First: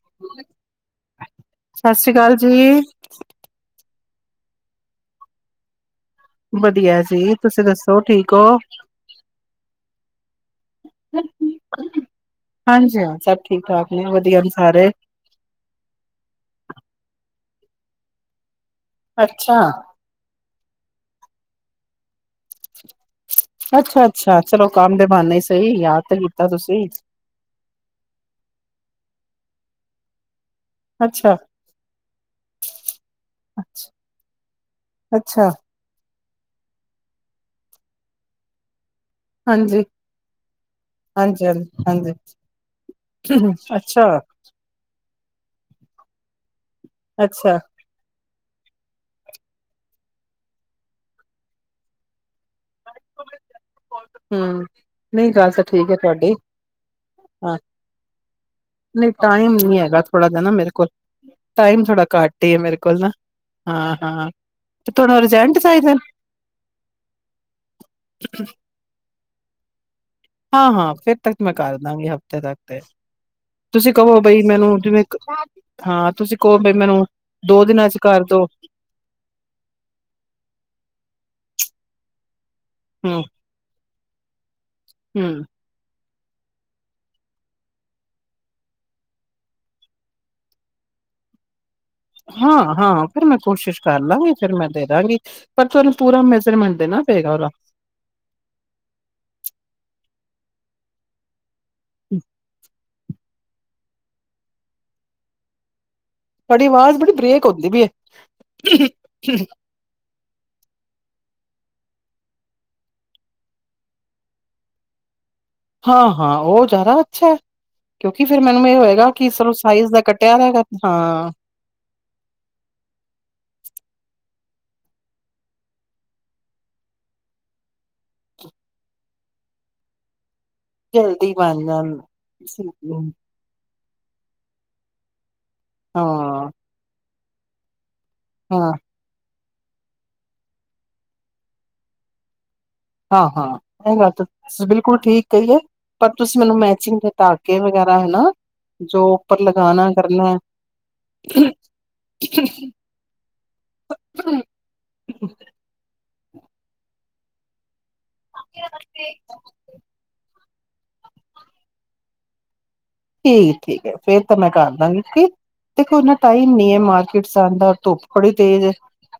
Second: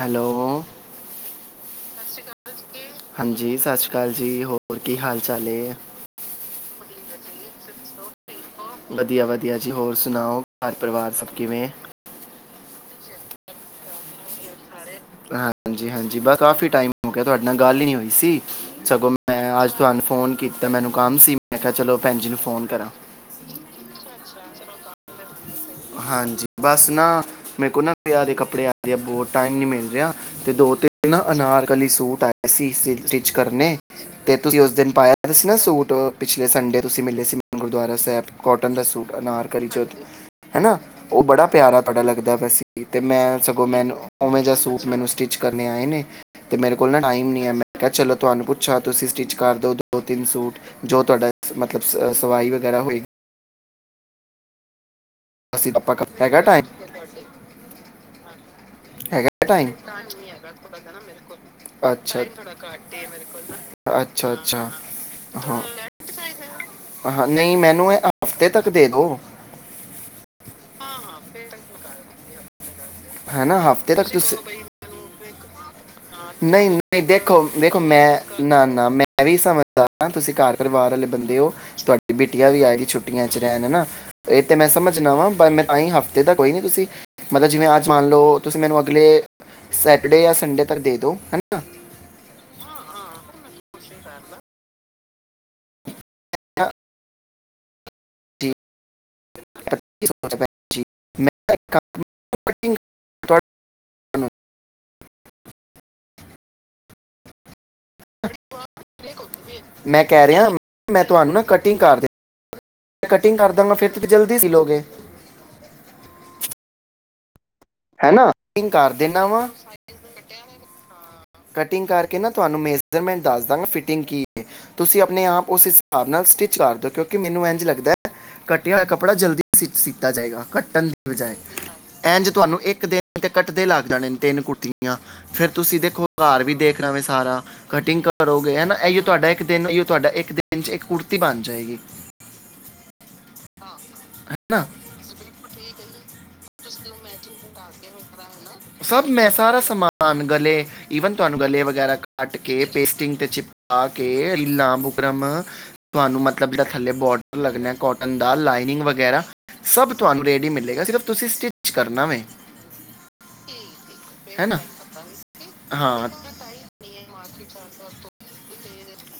Hello ਸਤਿ ਸ਼੍ਰੀ ਅਕਾਲ ਜੀ। ਹਾਂਜੀ ਸਤਿ ਸ਼੍ਰੀ ਅਕਾਲ ਜੀ ਹੋਰ ਕੀ ਹਾਲ ਚਾਲ ਏ ਵਧੀਆ ਜੀ ਤੁਸੀਂ ਦੱਸੋ ਠੀਕ ਹੋ? ਵਧੀਆ ਵਧੀਆ ਜੀ ਹੋਰ ਸੁਣਾਓ ਘਰ ਪਰਿਵਾਰ ਸਭ ਕਿਵੇਂ ਹਾਂਜੀ ਹਾਂ ਸਭ ਠੀਕ ਠਾਕ ਨੇ ਵਧੀਆ ਨੇ ਸਾਰੇ ਹਾਂਜੀ ਹਾਂਜੀ ਬਸ ਕਾਫੀ ਟਾਈਮ ਹੋ ਗਿਆ। ਤੁਹਾਡੇ ਨਾਲ ਗੱਲ ਹੀ ਨਹੀਂ ਹੋਈ ਸੀ। ਸਗੋਂ ਅੱਛਾ ਮੈਂ ਅੱਜ ਤੁਹਾਨੂੰ ਫੋਨ ਕੀਤ ਤੇ ਮੈਨੂੰ ਕੰਮ ਸੀ। ਮੈਂ ਕਿਹਾ ਚਲੋ ਭੈਨ ਜੀ ਫ਼ੋਨ ਅੱਛਾ ਅੱਛਾ ਚਲੋ ਕੰਮ ਦੇ ਬਾਨੇ ਹੀ ਸਈ ਹਾਂਜੀ ਬਸ ਨਾ ਮੇਰੇ ਕੋ ਨਾ ਵਿਆ ਦੇ ਕੱਪੜੇ ਆ ਆ ਬਹੁਤ ਟਾਈਮ ਨ ਮਿਲ ਜੇਆ ਤੇ ਦੋ ਤਿੰਨ ਨਾ ਅੱਛਾ ਅਨਾਰਕਲੀ ਸੂਟ ਆਏ ਸੀ। ਸਟਿਚ ਕਰਨੇ ਅੱਛਾ ਤੇ ਤੁਸੀਂ ਉਸ ਦਿਨ ਪਾਇਆ ਸੀ ਅੱਛਾ, ਨਾ ਸੂਟ ਪਿਛਲੇ ਸੰਡੇ ਤੁਸੀਂ ਮਿਲੇ ਸੀ ਮੈਨੂੰ ਗੁਰਦੁਆਰਾ ਸਾਹਿਬ ਕੋਟਨ ਦਾ ਸੂਟ ਅਨਾਰਕਲੀ ਹਾਂਜੀ ਚ ਹਨਾ ਉਹ ਬੜਾ ਹਾਂਜੀ ਹਾਂਜੀ ਪਿਆਰਾ ਤੁਹਾਡਾ ਹਾਂਜੀ ਲੱਗਦਾ ਪਿਆ ਸੀ। ਤੇ ਮੈਂ ਸਗੋਂ ਮੈਨੂੰ ਅੱਛਾ ਉਵੇਂ ਜ ਸੂਟ ਮੈਨੂੰ ਸਟਿਚ ਕਰ ਨੇ ਆਏ ਨੇ ਤੇ ਮੇਰੇ ਕੋਲ ਨਾ ਟਾਈਮ ਨੀ ਅੱਛਾ ਮੈਂ ਕਿਹਾ ਚਲੋ ਤੁਹਾਨੂੰ ਪੁੱ ਅੱਛਾ ਤੁਸੀਂ ਸਟਿੱਚ ਕਰ ਦਿਉ ਦੋ ਤਿੰਨ ਸੂਟ ਜੋ ਤੁਹਾਡਾ ਮਤਲਬ ਸ ਸਵਾਈ ਵਗੈਰਾ ਹੋਏ ਹੂੰ। ਨਹੀਂ ਗੱਲ ਤਾਂ ਅਸੀਂ ਠੀਕ ਆਪਾਂ ਹੈ ਕਰ- ਤੁਹਾਡੀ, ਹੈਗਾ ਟਾਈਮ ਹਾਂ ਨਹੀਂ ਟਾਈਮ ਨੀ ਹੈਗਾ ਥੋੜ੍ਹਾ ਜ ਨਾ ਮੇਰੇ ਕੋਲ। ਟਾਈਮ ਥੋੜ੍ਹਾ ਅੱਛਾ ਘੱਟ ਹੀ ਏ ਮੇਰੇ ਕੋਲ ਨਾ, ਹਾਂ ਨਾ ਹਾਂ ਅੱਛਾ ਅੱਛਾ ਤੇ ਤੁਹਾਨੂੰ ਡਿਜਾਇਨ ਚ ਹਾਂ ਚਾਹੀਦੇ ਨੇ ਹਾਂ ਨਹੀਂ ਮੈਨੂੰ ਇਹ ਹਫਤੇ ਤੱਕ ਦੇ ਦਿਓ ਹਾਂ ਹਾਂ ਫਿਰ ਤੱਕ ਮੈਂ ਕਰ ਦਵਾਗੀ ਹਫ਼ਤੇ ਤੱਕ ਤੇ ਹੈਨਾ ਤੁਸੀਂ ਹਫਤੇ ਤੱਕ ਕਹੋ ਬਈ ਮੈਨੂੰ ਜਿਵੇਂ ਇੱਕ ਨਹੀਂ ਨਹੀਂ ਦੇਖੋ ਦੇਖੋ ਦਿਨਾਂ ਚ ਮੈਂ ਕਰਦੋ ਨਾ ਨਾ ਮੈਂ ਵੀ ਸਮਝਦਾਰ ਆ ਤੁਸੀਂ ਘਰ ਪਰਿਵਾਰ ਵਾਲੇ ਬੰਦੇ ਦੇ ਓ। ਤੁਹਾਡੀ ਬੇਟੀ ਬਿਟੀਆ ਵੀ ਆਏਗੀ ਹੂੰ ਛੁੱਟੀਆਂ ਚ ਰਹਿਣ ਨਾ ਤੇ ਤੇ ਮੈਂ ਸਮਝ ਨਾ ਵਾਂ ਹੂੰ ਪਰ ਮੈਂ ਤਾਂ ਹੀ ਹਫ਼ ਏ ਤਾਂ ਕੋਈ ਨੀ ਤੁਸੀਂ ਮਤਲਬ ਜਿਵੇਂ ਅੱਜ ਮੰਨ ਲਓ ਤੁਸੀਂ ਮੈਨੂੰ ਅਗਲੇ ਸੈਟਰਡੇ ਜਾਂ ਸੰਡੇ ਦੇ ਦੋ। ਹਨਾ ਹਾਂ-ਹਾਂ ਫਿਰ ਮੈਂ ਕੋਸ਼ਿਸ਼ ਕਰ ਲਾਂਗੀ ਫੇਰ ਮੈਂ ਦੇ ਦਾਂਗੀ ਪਰ ਤੁਹਾਨੂੰ ਪੂਰਾ ਜਾਂ ਮੈਜਰਮੈਂਟ ਦੇਨਾ ਓਹਦਾ ਜੀ [inaudible] [inaudible] [unintelligible] ਤੁਹਾਡੀ ਆਵਾਜ਼ ਬੜੀ ਬਰੇਕ ਹੁੰਦੀ ਪਈ ਆ। ਮੈਂ ਕਹਿ ਰਿਹਾ ਮੈਂ ਤੁਹਾਨੂੰ ਨਾ ਕਟਿੰਗ ਕਰਦੇ ਕਟਿੰਗ ਕਰ ਦਾਂਗਾ ਫਿਰ ਜਲਦੀ ਸੀ ਲੋਗੇ। ਹਾਂ ਹਾਂ ਉਹ ਜ਼ਾਦਾ ਅੱਛਾ। ਹੈ ਨਾ ਕਿਉਂਕਿ ਫੇਰ ਮੈਨੂੰ ਕਟਿੰਗ ਇਹ ਕਰ ਹੋਏਗਾ ਦੇਣਾ ਕਿ ਵਾ ਸਰੋ ਸਾਈਜ਼ ਦਾ ਕੱਟਿਆ ਹੈਗਾ ਹਾਂ ਕਟਿੰਗ ਕਰਕੇ ਨਾ ਤੁਹਾਨੂੰ ਮੇਜਰਮੈਂਟ ਦੱਸ ਦਾਂਗਾ ਫਿਟਿੰਗ ਕੀ ਕੀ ਏ। ਤੁਸੀਂ ਆਪਣੇ ਆਪ ਉਸ ਹਿਸਾਬ ਨਾਲ ਸਟਿੱਚ ਕਰ ਦਿਓ ਕਿਉਂਕਿ ਮੈਨੂੰ ਇੰਝ ਲੱਗਦਾ ਹੈ ਕੱਟਿਆ ਹੋਇ ਕੱਪੜਾ ਜਲਦੀ ਸਟਿਚ ਕੀਤਾ ਜਾਏਗਾ। ਕੱਟਣ ਦੀ ਜਲਦੀ ਬਜਾਏ ਬਣ ਜਾਣ ਇੰਝ ਤੁਹਾਨੂੰ ਇੱਕ ਦਿਨ ਤੇ ਕੱਟਦੇ ਲਗ ਜਾਣੇ ਨੇ ਤਿੰਨ ਕੁੜਤੀਆਂ ਫੇਰ ਤੁਸੀ ਘਰ ਹਾਂ ਵੀ ਦੇਖਣਾ ਵੇ ਸਾਰਾ ਕਟਿੰਗ ਕ ਕਰੋਗੇ ਹਾਂ ਹੈ ਨਾ ਇਉ ਤੁਹਾਡਾ ਈਓ ਤੁਹਾਡਾ ਇੱਕ ਦਿਨ 'ਚ ਇੱਕ ਕੁੜਤੀ ਬਣ ਜਾਏਗੀ। ਹਾਂ-ਹਾਂ, ਇਹ ਗੱਲ ਨਾ ਤਾਂ ਬਿਲਕੁਲ ਠੀਕ ਕਹੀਏ ਪਰ ਤੁਸੀਂ ਮੈਨੂੰ ਮੈਚਿੰਗ ਦੇ ਟਾਕੇ ਵਗੈਰਾ ਹਨਾ ਜੋ ਸਭ ਮੈਂ ਉੱਪਰ ਸਾਰਾ ਲਗਾਣਾ ਸਮਾਨ ਕਰਨਾ ਗਲੇ ਈਵਨ ਤੁਹਾਨੂੰ ਗਲੇ ਵਗੈਰਾ ਕੱਟ ਕੇ ਪੇਸਟਿੰਗ ਤੇ ਚਿਪਕਾ ਕੇ ਰੀਲਾਂ, ਬੁਕਰਮ ਤੁਹਾਨੂੰ ਮਤਲਬ ਜਿਹੜਾ ਥੱਲੇ ਬੋਡ ਲੱਗਣਾ ਕੋਟ ਬੰਦਾ ਲਾਈਨਿੰਗ ਵਗੈਰਾ ਸਭ ਤੁਹਾਨੂੰ ਰੇਡੀਮੇਡ ਦੇਗਾ ਸਿਰਫ ਤੁਸੀਂ ਸਟਿੱਚ ਕਰਨਾ ਵੇ ਠੀਕ-ਠੀਕ ਏ ਫੇਰ ਤਾਂ ਹੈ ਮੈਂ ਨਾ ਕਰਦਾ ਗੀ ਠਕਿ ਦੇਖੋ ਹਾਂ ਏਨਾ ਟਮ ਨੀ ਏ ਮਾਰਕੀਟ ਜਾਦਾ ਧੁੱਪ ਬੜੀ ਤੇਜ ਏ।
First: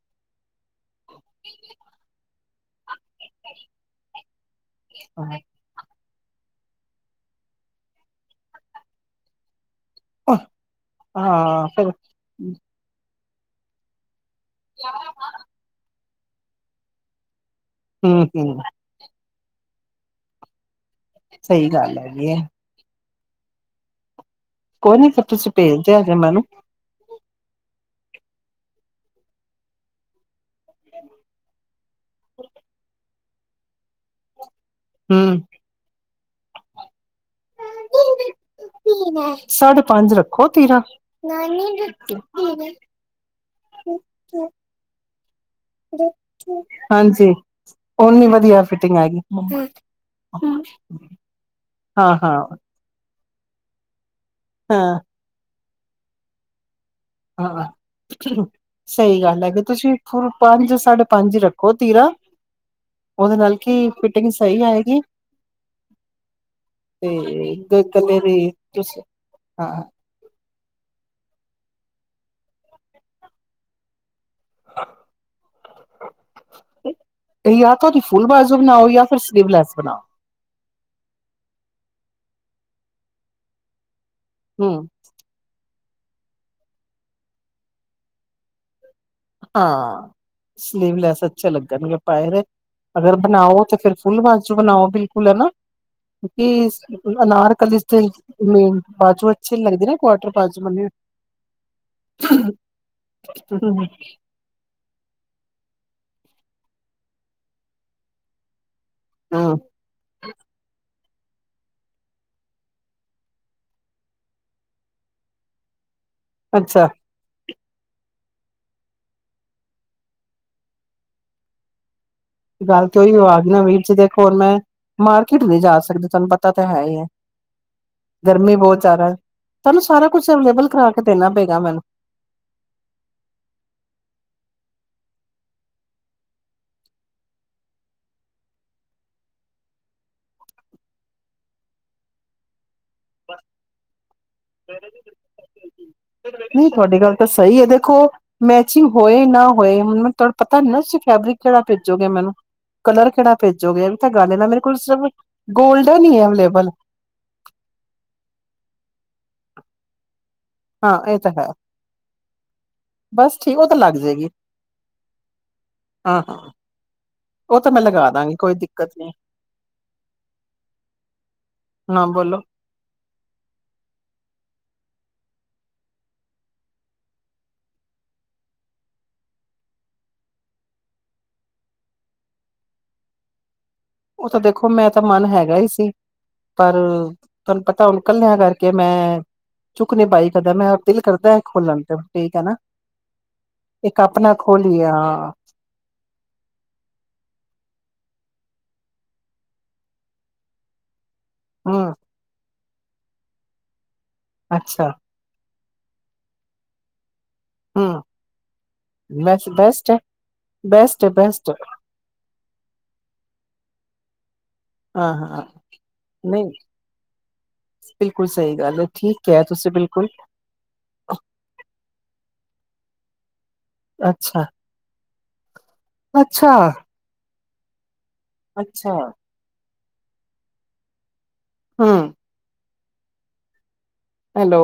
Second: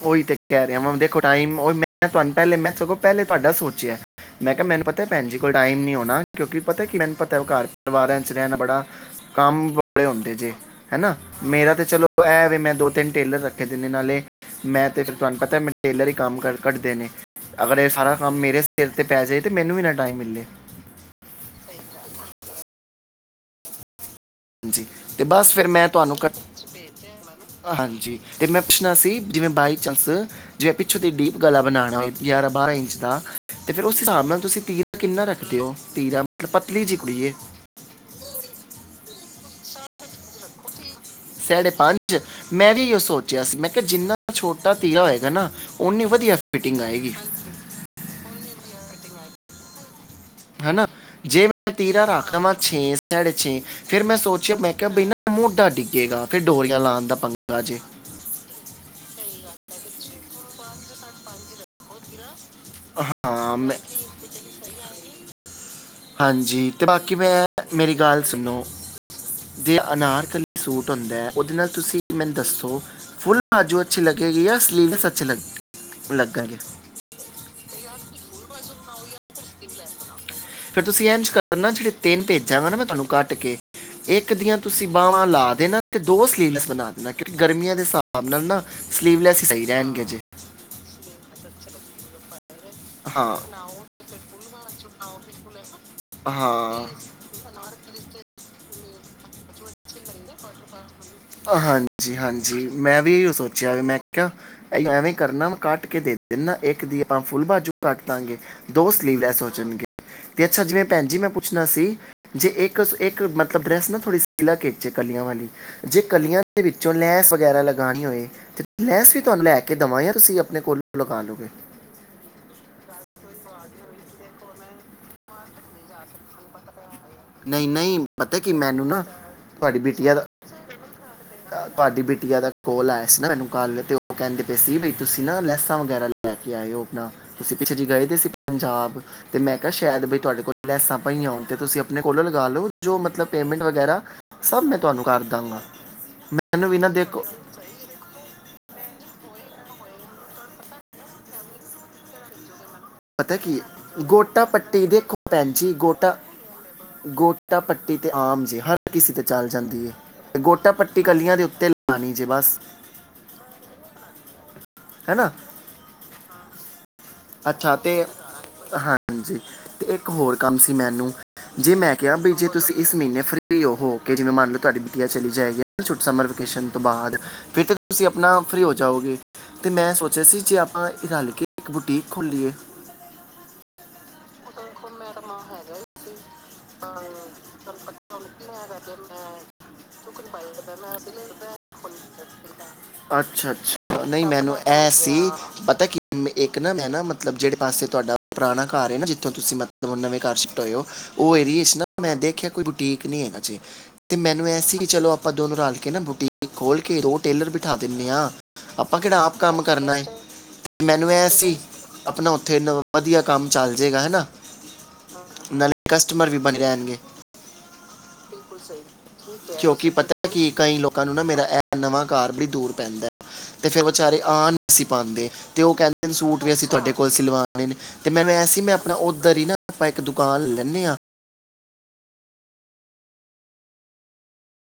ਉਹੀ ਤੇ ਕਹਿ ਰਿਹਾ ਮੈਂ ਦੇਖੋ ਟਾਈਮ ਉਹ ਮੈਂ ਤੁਹਾਨੂੰ ਪਹਿਲੇ, ਮੈਂ ਸਗੋਂ ਪਹਿਲੇ ਤੁਹਾਡਾ ਸੋਚਿਆ। ਮੈਂ ਕਿਹਾ, ਮੈਨੂੰ ਪਤਾ ਭੈਣ ਜੀ ਕੋਲ ਟਾਈਮ ਨਹੀਂ ਹੋਣਾ। ਕਿਉਂਕਿ ਪਤਾ ਕੀ ਮੈਨੂੰ ਪਤਾ ਘਰ ਪਰਿਵਾਰਾਂ ਚ ਰਹਿਣਾ ਬੜਾ ਕੰਮ ੜੇ ਹੁੰਦੇ ਜੇ ਹੈ ਨਾ ਹਾਂ ਮੇਰਾ ਤੇ ਫਿਰ ਚਲੋ ਐ ਵੀ ਮੈਂ ਦੋ-ਤਿੰਨ ਟੇਲਰ ਰੱਖੇ ਦੇ ਨੇ ਨਾਲੇ ਮੈਂ ਤੇ ਫਿਰ ਤੁਹਾਨੂੰ ਪਤਾ ਮੈ ਟੇਲਰ ਈ ਕੰਮ ਕਰ ਕੱਢਦੇ ਨੇ ਅਗਰ ਇਹ ਸਾਰਾ ਕੰਮ ਹੂੰ-ਹੂੰ ਮੇਰੇ ਸਿਰ ਤੇ ਪੈ ਜੇ ਤੇ ਮੈਨੂੰ ਵੀ ਨਾ ਟਾਈਮ ਮਿਲ ਲੇ ਸਹੀ ਗੱਲ ਹੈਗੀ ਹੈ। ਜੀ ਕੋਈ ਨੀ ਤੇ ਤੁਸੀਂ ਬਸ ਫਿਰ ਭੇਜ ਮੈਂ ਦਿਆ ਜੇ ਤੁਹਾਨੂੰ ਕ ਮੈਨੂੰ ਹਾਂਜੀ। ਤੇ ਮੈਂ ਪੁੱਛਣਾ ਸੀ ਜਿਵੇਂ ਬਾਈ ਚਾਂਸ ਜੇ ਪਿੱਛੋਂ ਦੀ ਡੀਪ ਗਲਾ ਬਣਾਣਾ ਹੋਵੇ ਗਿਆਰਾਂ-ਬਾਰਾਂ ਇੰਚ ਦਾ ਤੇ ਫੇਰ ਉਸ ਹਿਸਾਬ ਨਾਲ ਤੁਸੀਂ ਤੀਰ ਕਿੰਨਾ ਹੂੰ ਰੱਖਦੇ ਹੋ ਤੀਰਾ ਪਤਲੀ ਜੀ ਕੁੜੀ ਏ ਸਾਢੇ ਪੰਜ ਰੱਖੋ ਤੀਰਾ। ਸਾਡੇ ਪੰਜ ਮੈਂ ਵੀ ਏਉ ਸੋਚਿਆ ਸੀ। ਮੈਂ ਕਿਹਾ ਜਿੰਨਾ ਛੋਟਾ ਤੀਰਾ ਹੋਏਗਾ- ਹੈ ਨਾ। ਓਨੀ ਵਧੀਆ ਫਿਟਿੰਗ ਆਏਗੀ ਹਾਂਜੀ ਉਨੀ ਵਧੀਆ ਫਿ ਟਿਂਗ ਆਏ ਗੀਤ। ਹਨਾ, ਜੇ ਮੈਂ ਤੀਰਾ ਰੱਖ ਹਾਂ ਦਾਵਾਂ ਛੇ ਸਾਢੇ ਛੇ ਫਿਰ ਮੈਂ ਸੋਚ ਮੈਂ ਕਿਹਾ ਹਾਂ ਬਈ ਨਾ ਮੋਡਾ ਡਿਗ ਕਹੇਗ ਫਿਰ ਡੋਰੀਆਂ ਲਾਣ ਹਾਂ, ਸਹੀ ਗੱਲ ਹੈ ਕਿ ਤੁਸੀਂ ਫੁਲ ਪੰਜ ਸਾਢੇ ਪੰਜ ਹੀ ਰੱਖੋ ਤੀਰਾ। ਉਹਦੇ ਨਾਲ ਹਾਂ ਮੈਂ ਕੀ ਫਿਟਿੰਗ ਸਹੀ ਆਏਗੀ। ਹਾਂਜੀ, ਤੇ ਬਾਕੀ ਮੈਂ ਤੇ ਮੇਰੀ ਗਲੇ ਗੱਲ ਦੀ ਸੁਣੋ ਤੁਸੀਂ ਜ ਹਾਂ ਅਨਾਰ ਕਲ ਸੂਟ ਹੁੰਦਾ ਉਹਦੇ ਨਾਲ ਤੁਸੀਂ ਮੈਨੂੰ ਦੱਸੋ ਫੁੱਲ ਬਾਜੂ ਅੱਛੀ ਲੱ ਅੱਗੇ ਆ ਸਲੀਵਨੈਸ ਅੱਛੀ ਲੱ ਲੱਗਾਗੇ। ਫੁਲ ਬਾਜ਼ੋ ਬਣਾਓ ਜਾਂ ਫਿਰ ਸਲੀਵਲੈਸ ਬਣਾਓ। ਫੇਰ ਤੁਸੀਂ ਇੰਝ ਕਰਨਾ ਜਿਹੜੇ ਤਿੰਨ ਭੇਜਾ ਗਾ ਨਾ ਮੈਂ ਤੁਹਾਨੂੰ ਕੱਟ ਕੇ ਇੱਕ ਦੀਆਂ ਤੁਸੀਂ ਹੂੰ ਬਾਹਵਾਂ ਲਾ ਦੇ ਨਾ। ਤੇ ਦੋ ਸਲੀਵਲੈਸ ਬਣਾ ਦੇਣਾ ਕਿਉਂਕਿ ਗਰਮੀਆਂ ਦੇ ਹਿਸਾਬ ਨਾਲ ਨਾ ਸਲੀਵਲੈਸ ਹੀ ਸਹੀ ਰਹਿਣਗੇ ਹਾਂ, ਜੇ ਸਲੀਵਲੈਸ ਅੱਛਾ ਲੱਗਦਾ। ਗਰਮੀ ਆ ਪਏਰੇ ਅਗਰ ਹਾਂ ਬਣਾਓ ਤੇ ਫਿਰ ਫੁਲ ਬਾਜੂ ਬਣਾਓ ਬਿਲਕੁਲ ਹੈਨਾ, ਕਿ ਹਾਂ ਅਨਾਰ ਕਲੀ ਦੇ ਮੇਨ ਬਾਜੂ ਅੱਛੀ ਨਹੀ ਲੱਗਦੀ ਨਾ ਕੁਆਟਰ ਬਾਜੂ ਹਾਂਜੀ ਕਿ ਐਵੇਂ ਕਰਨਾ ਕੱਟ ਕੇ ਦੇ ਜਿੰਨਾ ਇੱਕ ਦੀ ਆਪਾਂ ਫੁੱਲ ਬਾਜੂ ਕੱਟ ਦਾਂਗੇ। ਦੋ ਸਲੀਵ ਲੈਸ ਹੋਚਣਗੇ, ਤੇ ਅੱਛਾ ਜਿਵੇਂ ਭੈਣ ਜੀ ਮੈਂ ਪੁੱਛਣਾ ਸੀ, ਜੇ ਇੱਕ, ਇੱਕ ਮਤਲਬ ਡਰੈਸ ਨਾ ਥੋੜੀ ਸਿਲਕ ਵਿਚ ਏ ਕਲੀਆਂ ਵਾਲੀ। ਜੇ ਕਲੀਆਂ ਦੇ ਅੱਛਾ ਵਿੱਚੋਂ ਲੈਂਸ ਵਗੈਰਾ ਲੱ ਲਾਣੀ ਹੋਏ, ਤੇ ਲੈਂਸ ਵੀ ਤੁਹਾਨੂੰ ਲੈ ਕੇ ਦੱਵਾਂ ਯਾ ਤੁਸੀਂ ਆਪਣੇ ਕੋਲੋਂ ਲਗਾ ਲਓਗੇ। ਗੱਲ ਤੇਹੀ ਔਈਯੋ ਆਗੀ ਨਾ ਵੀਰ ਜੀ ਦੇਖੋ ਹੂਣ ਮੈਂ ਮਾਰਕੀਟ ਨੀੰ ਜਾ ਸਕਦੀ ਤੁਹਾਨੂੰ ਪਤਾ ਤੇ ਹੈ ਈ ਏ। ਨਹੀਂ, ਨਹੀਂ ਪਤਾ ਕੀ ਮੈਨੂੰ ਨਾ, ਤੁਹਾਡੀ ਤੁਹਾਨੂੰ ਸਾਰਾ ਬੇਟੀਆਂ ਦਾ ਕੁਛ ਅਵੇਲੇਬਲ ਕਰਾ ਕੇ ਦੇਣਾ ਪਏਗਾ ਮੈਨੂੰ। ਤੁਹਾਡੀ ਬੇਟੀਆਂ ਦਾ ਕੋਲ ਆਇਆ ਸੀ ਨਾ ਮੈਨੂੰ ਕੱਲ ਤੇ ਉਹ ਕਹਿੰਦੇ ਪਏ ਸੀ ਬਈ ਤੁਸੀਂ ਨਾ ਲੈਸਾਂ ਵਗੈਰਾ ਲੈ ਕੇ ਆਏਯੋ ਆਪਣਾ ਤੁਸੀਂ ਪਿੱਛੇ ਜਿ ਗਏ ਦੇ ਸੀ ਪੰਜਾਬ ਤੇ ਮੈਂ ਕਿਹਾ ਸ਼ਾਇਦ ਬਈ ਤੁਹਾਡੇ ਕੋਲ ਲੈਸਾਂ ਪਈਆਂ ਹੋਣ ਤੇ ਤੁਸੀਂ ਆਪਣੇ ਕੋਲ ਲਗਾ ਲਓ ਜੋ ਮਤਲਬ ਪੇਮੈਂਟ ਵਗੈਰਾ ਸਭ ਮੈਂ ਤੁਹਾਨੂੰ ਕਰ ਦਾਂਗਾ ਮੈਨੂੰ ਨਹੀਂ ਵੀ ਨਾ ਤੁਹਾਡੀ ਗੱਲ ਦੇਖੋ ਤਾਂ ਸਹੀ ਹੈ ਦੇਖੋ ਮੈਚੀ ਹੋਏ ਨਾ ਹੋਏ ਹੁਣ ਮੈਨੂੰ ਤੋੜਾ ਪਤਾ ਨਾ ਤੁਸੀਂ ਫੈਬਰਿਕ ਕਿਹੜਾ ਪੇਜੋਗੇ ਮੈਨੂੰ? ਕਲਰ ਕਿਹੜਾ ਪਤਾ ਕੀ ਹੈ, ਭੇਜੋਗੇ ਇਹ ਵੀ ਤਾਂ ਗੱਲ ਹੈ ਗੋਟਾ ਨਾ ਮੇਰੇ ਕੋਲ ਪੱਟੀ ਸਿਰਫ ਦੇਖੋ ਭੈਣ ਜੀ ਗੋਲਡਨ ਗੋਟਾ, ਹੀ ਹੈ ਅਵੇਲੇਬਲ ਗੋਟਾ ਪੱਟੀ ਤੇ ਆਮ ਜੇ ਹਰ ਕਿਸੇ ਤੇ ਚੱਲ ਜਾਂਦੀ ਏ। ਹਾਂ, ਇਹ ਤਾਂ ਹੈ, ਜੇ ਬਸ ਬਸ ਠੀਕ ਉਹ ਤਾਂ ਲੱਗ ਜਯੇਗੀ। ਹੈਨਾ ਹਾ- ਹਾਂ। ਉਹ ਤਾਂ ਅੱਛਾ ਮੈਂ ਤੇ, ਲਗਾ ਦਾਂਗੀ ਕੋਈ ਦਿੱਕਤ ਨੀ ਹਾਂਜੀ ਤੇ ਇੱਕ ਹੋਰ ਕੰਮ ਸੀ ਮੈਨੂੰ ਜੇ ਮੈਂ ਹਾਂ ਕਿਹਾ ਬੋਲੋ। ਵੀ ਜੇ ਤੁਸੀਂ ਇਸ ਮਹੀਨੇ ਫਰੀ ਹੋ ਹੋ ਕੇ ਜਿਵੇਂ ਮੰਨ ਲਓ ਤੁਹਾਡੀ ਬੁਟੀਆਂ ਚਲੀ ਜਾਏਗੀ ਹੇਨਾ ਛੋਟ ਸਮਰ ਵੇਕੇਸ਼ਨ ਤੋਂ ਬਾਅਦ ਫਿਰ ਤਾਂ ਤੁਸੀਂ ਆਪਣਾ ਫਰੀ ਹੋ ਜਾਓਗੇ, ਤੇ ਮੈਂ ਸੋਚਿਆ ਸੀ ਜੇ ਆਪਾਂ ਇਹ ਰਲ ਕੇ ਇੱਕ ਬੁਟੀ ਖੋਲੀਏ। ਉਹ ਤਾਂ ਦੇਖੋ ਮੈਂ ਤਾਂ ਮਨ ਹੈਗਾ ਹੀ ਸੀ। ਪਰ ਤੁਹਾਨੂੰ ਪਤਾ ਹੁਣ ਕੱਲਿਆਂ ਕਰਕੇ ਮੈਂ ਚੁ ਤੇ ਠੀਕ ਹੈ ਨਾ ਇੱਕ ਅੱਛਾ-ਅੱਛਾ ਨਹੀਂ ਆਪਣਾ ਮੈਨੂੰ ਖੋਲੀ ਇਹ ਸੀ ਹਾਂ ਪਤਾ ਕੀ ਇੱਕ ਨਾ ਮੈਂ ਨਾ ਮਤਲਬ ਜਿਹੜੇ ਪਾਸੇ ਤੁਹਾਡਾ ਪੁਰਾਣਾ ਘਰ ਹੈ ਨਾ ਜਿੱਥੋਂ ਤੁਸੀਂ ਮਤਲਬ ਨਵੇਂ ਘਰ ਸ਼ਿਫਟ ਹੋਏ ਓ ਔਹ ਏਰੀਯੇ ਚ ਹੂੰ ਮੈਂ ਦੇਖਿਆ ਕੋਈ ਬੂ ਠੀਕ ਨੀੰ ਹੈਗਾ ਜੇ। ਤੇ ਮੈਨੂੰ ਐ ਸੀ ਅੱਛਾ ਦੋਨੋ ਰਲ ਕੇ ਨਾ ਬੂਟੀਕ ਖੋਲ ਕੇ ਰੋਟ ਟੇਲਰ ਬਿਠਾ ਹੂੰ ਦਿਨੇ ਹਾਂ, ਆਪਾਂ ਕਿਹੜਾ ਆਪ ਬਸ ਕੰਮ ਬੈਸਟ ਕਰਨਾ ਹੈ ਏ, ਬੈਸਟ ਹੈ ਮੈਨੂੰ ਬੈਸਟ ਐਸੀ ਆਪਣਾ ਥੇ ਨ ਵਧੀਆ ਕੰਮ ਚੱਲ ਜੇਗਾ ਹੈਨਾ। ਹਾਂ, ਹਾਂ ਨਹੀਂ ਬਣੇ ਰਹਿਣਗੇ ਬਿਲਕੁਲ ਸਹੀ ਗੱਲ ਹੈ, ਠੀਕ ਐ। ਕਿਉਂਕਿ ਪਤਾ ਕਿ ਕਈ ਲੋਕਾਂ ਨੂੰ ਨਾ ਮੇਰਾ ਇਹ ਨਵਾਂ ਘਰ ਬੜੀ ਦੂਰ ਪੈਂਦਾ। [unintelligible] ਤੇ ਫਿਰ ਵਿਚਾਰੇ ਅੱਛਾ ਆ ਨਹੀਂ ਸੀ ਪਾਉਂਦੇ ਤੇ ਉਹ ਕਹਿੰਦੇ ਸੂਟ ਅੱਛਾ ਵੀ ਅਸੀਂ ਤੁਹਾਡੇ ਕੋਲ ਸਿਲਵਾ [unintelligible] ਤੇ ਮੈਂ ਵੈਸੇ ਹੀ ਮੈਂ ਆਪਣਾ ਅੱਛਾ ਉੱਧਰ ਹੀ ਨਾ ਆਪਾਂ ਇੱਕ ਦੁਕਾਨ ਲੈਂਦੇ ਹਾਂ। ਹੂੰ। ਹੈਲੋ।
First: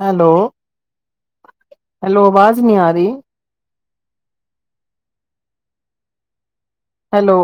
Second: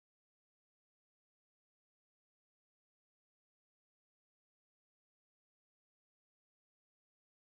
ਹੈਲੋ। ਹੈਲੋ ਆਵਾਜ਼ ਨੀ ਆ ਰਹੀ। ਹੈਲੋ।